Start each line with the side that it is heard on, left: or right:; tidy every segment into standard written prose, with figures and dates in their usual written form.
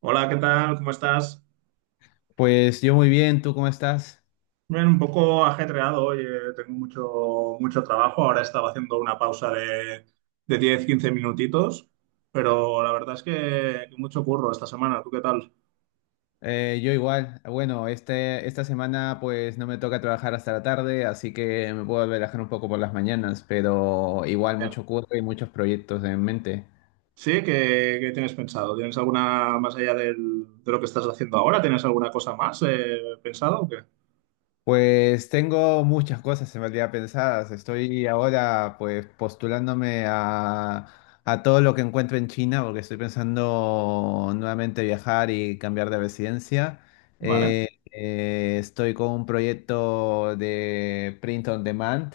right: Hola, ¿qué tal? ¿Cómo estás?
left: Pues yo muy bien, ¿tú cómo estás?
right: Bien, un poco ajetreado hoy, tengo mucho trabajo. Ahora estaba haciendo una pausa de diez, quince minutitos, pero la verdad es que mucho curro esta semana. ¿Tú qué tal?
left: Yo igual. Bueno, esta semana pues no me toca trabajar hasta la tarde, así que me puedo relajar un poco por las mañanas, pero igual
right: Bien.
left: mucho curro y muchos proyectos en mente.
right: Sí, ¿qué tienes pensado? ¿Tienes alguna más allá de lo que estás haciendo ahora? ¿Tienes alguna cosa más pensado o qué?
left: Pues tengo muchas cosas en realidad pensadas. Estoy ahora pues postulándome a todo lo que encuentro en China porque estoy pensando nuevamente viajar y cambiar de residencia.
right: Vale,
left: Estoy con un proyecto de print on demand,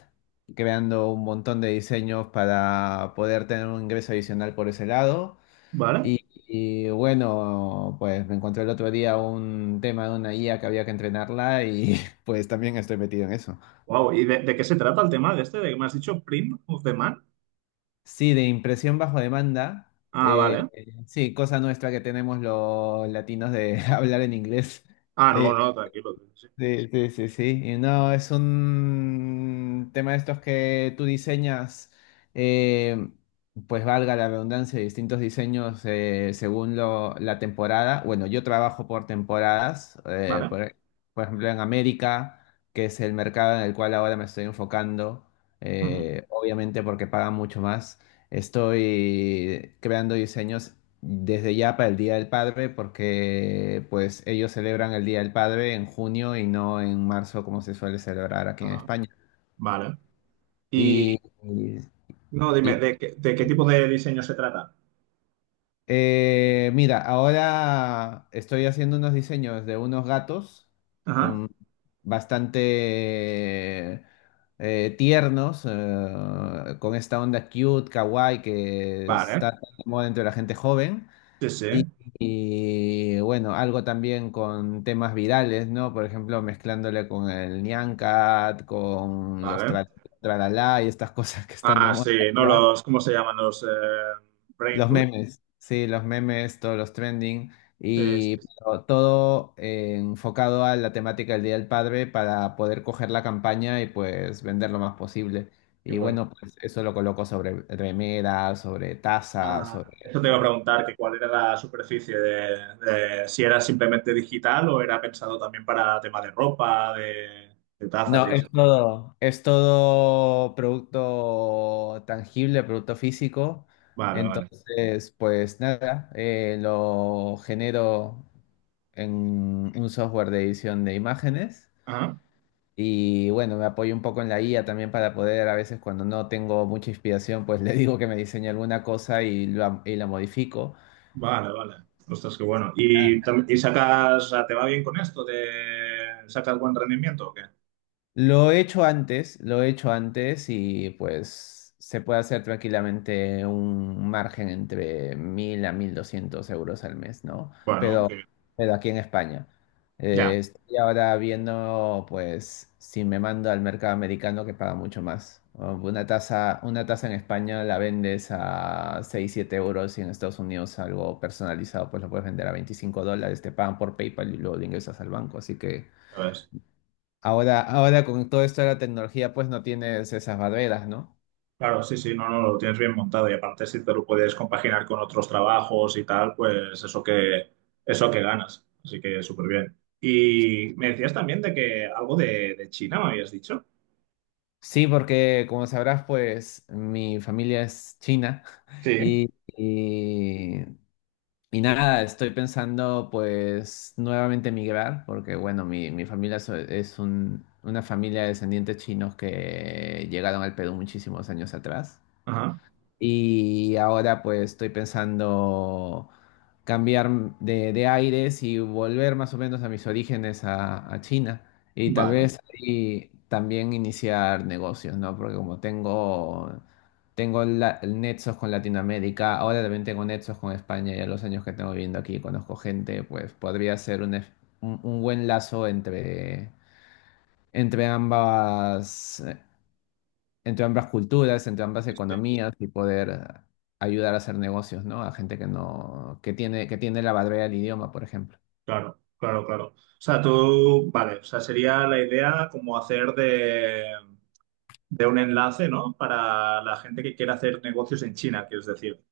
left: creando un montón de diseños para poder tener un ingreso adicional por ese lado.
right: vale.
left: Bueno, pues me encontré el otro día un tema de una IA que había que entrenarla y pues también estoy metido en eso.
right: Wow, ¿y de qué se trata el tema de este? ¿De que me has dicho Print of the Man?
left: Sí, de impresión bajo demanda.
right: Ah,
left: eh,
right: vale.
left: sí, cosa nuestra que tenemos los latinos de hablar en inglés.
right: Ah, no,
left: Eh,
right: no, tranquilo. Sí.
left: Sí, sí, sí, sí. Y no, es un tema de estos que tú diseñas, eh, pues valga la redundancia, distintos diseños según la temporada. Bueno, yo trabajo por temporadas,
right: Vale.
left: por ejemplo en América, que es el mercado en el cual ahora me estoy enfocando,
right: Ujú.
left: obviamente porque pagan mucho más. Estoy creando diseños desde ya para el Día del Padre porque pues ellos celebran el Día del Padre en junio y no en marzo como se suele celebrar aquí en
right: Ah,
left: España.
right: vale. Y
left: Y, y-
right: no, dime, ¿de qué tipo de diseño se trata?
left: Mira, ahora estoy haciendo unos diseños de unos gatos
right: Ajá.
left: um, bastante tiernos con esta onda cute, kawaii que
right: Vale,
left: está tan de moda entre la gente joven.
right: sí, sí,
left: Y, bueno, algo también con temas virales, ¿no? Por ejemplo, mezclándole con el Nyan Cat, con los
right: vale.
left: tralalá y estas cosas que están de
right: Ah,
left: moda.
right: sí, no
left: ¿Ya?
right: los, ¿cómo se llaman los Brain
left: Los
right: Root?
left: memes, sí, los memes, todos los trending.
right: Sí, sí,
left: Y
right: sí,
left: pero todo enfocado a la temática del Día del Padre para poder coger la campaña y pues vender lo más posible.
right: qué
left: Y
right: bueno.
left: bueno, pues eso lo coloco sobre remeras, sobre tazas,
right: Ah,
left: sobre…
right: eso te iba a preguntar, que cuál era la superficie de, si era simplemente digital o era pensado también para tema de ropa, de tazas y
left: No,
right: eso.
left: es todo producto tangible, producto físico.
right: Vale, vale.
left: Entonces, pues nada, lo genero en un software de edición de imágenes.
right: Ajá.
left: Y bueno, me apoyo un poco en la IA también para poder, a veces cuando no tengo mucha inspiración, pues le digo que me diseñe alguna cosa y lo y la modifico.
right: Vale, vale. Ostras, qué bueno. ¿Y, y sacas, o sea, te va bien con esto? ¿Te sacas buen rendimiento o qué?
left: Lo he hecho antes, lo he hecho antes y pues se puede hacer tranquilamente un margen entre 1000 a 1200 euros al mes, ¿no?
right: Bueno,
left: Pero,
right: que
left: pero aquí en España.
right: ya.
left: Estoy ahora viendo pues si me mando al mercado americano que paga mucho más. O Una tasa en España la vendes a 6 7 euros y en Estados Unidos algo personalizado pues lo puedes vender a 25 dólares, te pagan por PayPal y luego lo ingresas al banco, así que…
right: Ya ves.
left: Ahora con todo esto de la tecnología, pues no tienes esas barreras, ¿no?
right: Claro, sí, sí, no, no, lo tienes bien montado y aparte si te lo puedes compaginar con otros trabajos y tal, pues eso que ganas. Así que súper bien. Y me decías también de que algo de China me habías dicho.
left: Sí, porque como sabrás, pues mi familia es china
right: Sí.
left: y, y, y nada, estoy pensando pues nuevamente migrar, porque bueno, mi familia una familia de descendientes chinos que llegaron al Perú muchísimos años atrás.
right: Ajá,
left: Y ahora pues estoy pensando cambiar de aires y volver más o menos a mis orígenes a China. Y tal
right: vale.
left: vez ahí también iniciar negocios, ¿no? Porque como tengo nexos con Latinoamérica, ahora también tengo nexos con España, ya los años que tengo viviendo aquí, conozco gente, pues podría ser un buen lazo entre, entre ambas entre ambas culturas, entre ambas
right: Este,
left: economías y poder ayudar a hacer negocios, ¿no? A gente que no, que tiene la barrera del idioma, por ejemplo.
right: claro, claro, claro. O sea, tú, vale, o sea, sería la idea como hacer de un enlace, ¿no? Para la gente que quiera hacer negocios en China, quieres decir.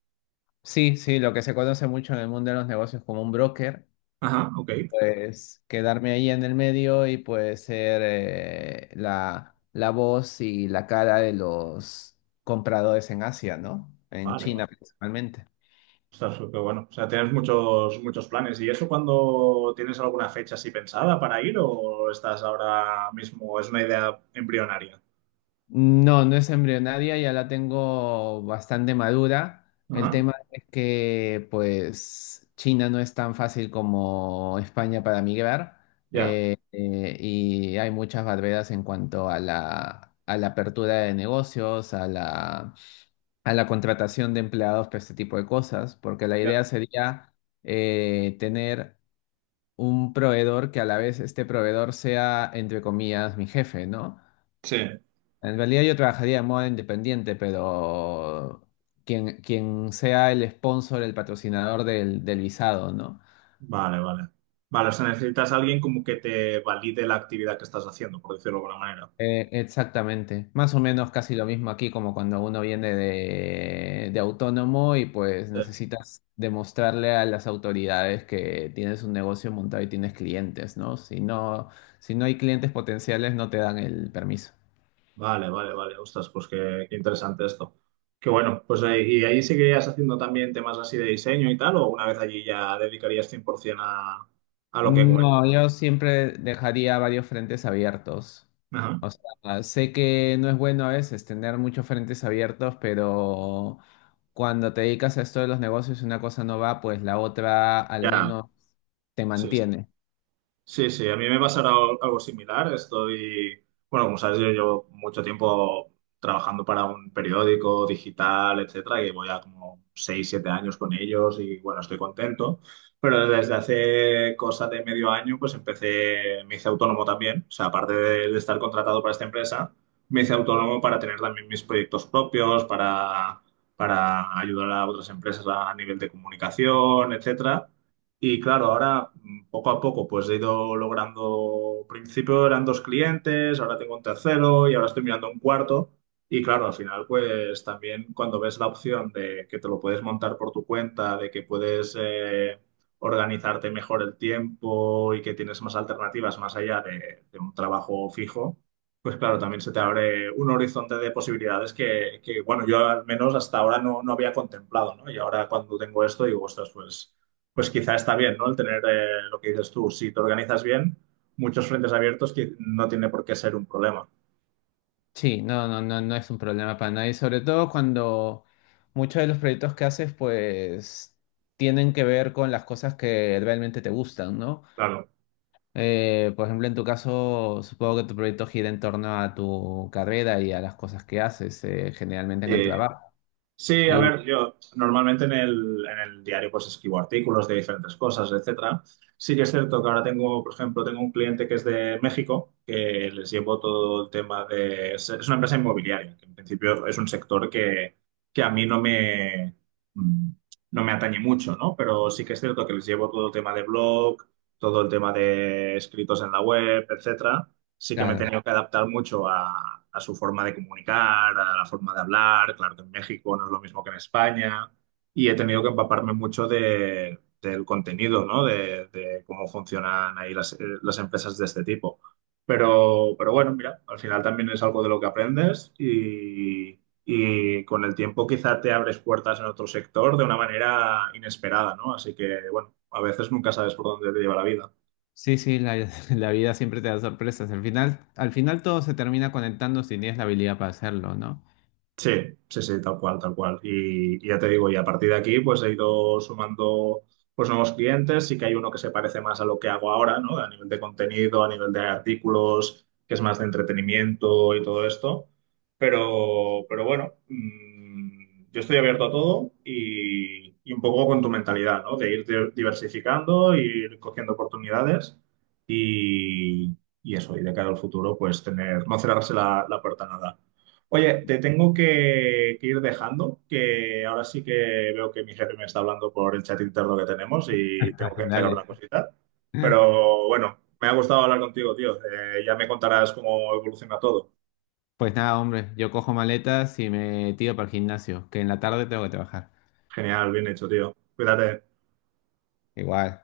left: Sí, sí, lo que se conoce mucho en el mundo de los negocios como un broker,
right: Ajá, ok.
left: pues quedarme ahí en el medio y pues ser la voz y la cara de los compradores en Asia, ¿no? En
right: Vale, vale.
left: China principalmente.
right: Ostras, pero bueno, o sea, tienes muchos, muchos planes. ¿Y eso cuando tienes alguna fecha así pensada para ir o estás ahora mismo? Es una idea embrionaria.
left: No, no es embrionaria, ya la tengo bastante madura. El
right: Ajá,
left: tema es que, pues, China no es tan fácil como España para migrar
right: ya,
left: y hay muchas barreras en cuanto a a la apertura de negocios, a a la contratación de empleados para este tipo de cosas, porque la
right: ya.
left: idea sería tener un proveedor que a la vez este proveedor sea, entre comillas, mi jefe, ¿no?
right: Sí,
left: En realidad yo trabajaría de modo independiente, pero quien sea el sponsor, el patrocinador del visado, ¿no?
right: vale, vale. Vale, o sea, necesitas a alguien como que te valide la actividad que estás haciendo, por decirlo de alguna manera.
left: Exactamente. Más o
right: Vale,
left: menos casi lo mismo aquí como cuando uno viene de autónomo y pues
right: sí,
left: necesitas demostrarle a las autoridades que tienes un negocio montado y tienes clientes, ¿no? Si no, si no hay clientes potenciales, no te dan el permiso.
right: vale, vale, vale. Ostras, pues qué interesante esto. Qué bueno, pues ¿y ahí seguirías haciendo también temas así de diseño y tal? ¿O una vez allí ya dedicarías 100% a lo que
left: No,
right: comentas?
left: yo siempre dejaría varios frentes abiertos.
right: Ajá.
left: O sea, sé que no es bueno a veces tener muchos frentes abiertos, pero cuando te dedicas a esto de los negocios y una cosa no va, pues la otra al
right: Ya,
left: menos te
right: sí,
left: mantiene.
right: sí, sí, a mí me pasará algo similar. Estoy, bueno, como sabes, yo llevo mucho tiempo trabajando para un periódico digital, etcétera, y voy a como 6, 7 años con ellos y bueno, estoy contento. Pero desde hace cosa de medio año, pues empecé, me hice autónomo también. O sea, aparte de estar contratado para esta empresa, me hice autónomo para tener también mis proyectos propios, para ayudar a otras empresas a nivel de comunicación, etcétera. Y claro, ahora poco a poco pues he ido logrando, al principio eran dos clientes, ahora tengo un tercero y ahora estoy mirando un cuarto. Y claro, al final pues también cuando ves la opción de que te lo puedes montar por tu cuenta, de que puedes organizarte mejor el tiempo y que tienes más alternativas más allá de un trabajo fijo, pues claro, también se te abre un horizonte de posibilidades que, bueno, yo al menos hasta ahora no, no había contemplado, ¿no? Y ahora cuando tengo esto digo, ostras, pues quizá está bien, ¿no? El tener lo que dices tú, si te organizas bien, muchos frentes abiertos que no tiene por qué ser un problema.
left: Sí, no, no, no, no es un problema para nadie, sobre todo cuando muchos de los proyectos que haces, pues tienen que ver con las cosas que realmente te gustan, ¿no?
right: Claro.
left: Por ejemplo, en tu caso, supongo que tu proyecto gira en torno a tu carrera y a las cosas que haces, generalmente
right: Mm.
left: en el
right: Eh,
left: trabajo.
right: Sí, a
left: Y
right: ver, yo normalmente en el diario pues escribo artículos de diferentes cosas, etcétera. Sí que es cierto que ahora tengo, por ejemplo, tengo un cliente que es de México, que les llevo todo el tema de... Es una empresa inmobiliaria, que en principio es un sector que a mí no me, mm, no me atañe mucho, ¿no? Pero sí que es cierto que les llevo todo el tema de blog, todo el tema de escritos en la web, etcétera, sí que me he
left: claro,
right: tenido que adaptar mucho a su forma de comunicar, a la forma de hablar. Claro que en México no es lo mismo que en España. Y he tenido que empaparme mucho del contenido, ¿no? De cómo funcionan ahí las empresas de este tipo. Pero bueno, mira, al final también es algo de lo que aprendes y con el tiempo quizá te abres puertas en otro sector de una manera inesperada, ¿no? Así que, bueno, a veces nunca sabes por dónde te lleva la vida.
left: sí, sí, la vida siempre te da sorpresas. Al final todo se termina conectando si tienes la habilidad para hacerlo, ¿no?
right: Sí, sí, sí, tal cual, tal cual. Y ya te digo, y a partir de aquí, pues he ido sumando pues, nuevos clientes. Sí que hay uno que se parece más a lo que hago ahora, ¿no? A nivel de contenido, a nivel de artículos, que es más de entretenimiento y todo esto. Pero bueno, yo estoy abierto a todo y un poco con tu mentalidad, ¿no? De ir diversificando, ir cogiendo oportunidades y, y eso, y de cara al futuro, pues tener, no cerrarse la puerta a nada. Oye, te tengo que ir dejando, que ahora sí que veo que mi jefe me está hablando por el chat interno que tenemos y tengo que entregar una
left: Dale.
right: cosita. Pero bueno, me ha gustado hablar contigo, tío. Ya me contarás cómo evoluciona todo.
left: Pues nada, hombre, yo cojo maletas y me tiro para el gimnasio, que en la tarde tengo que trabajar.
right: Genial, bien hecho, tío. Cuídate.
left: Igual.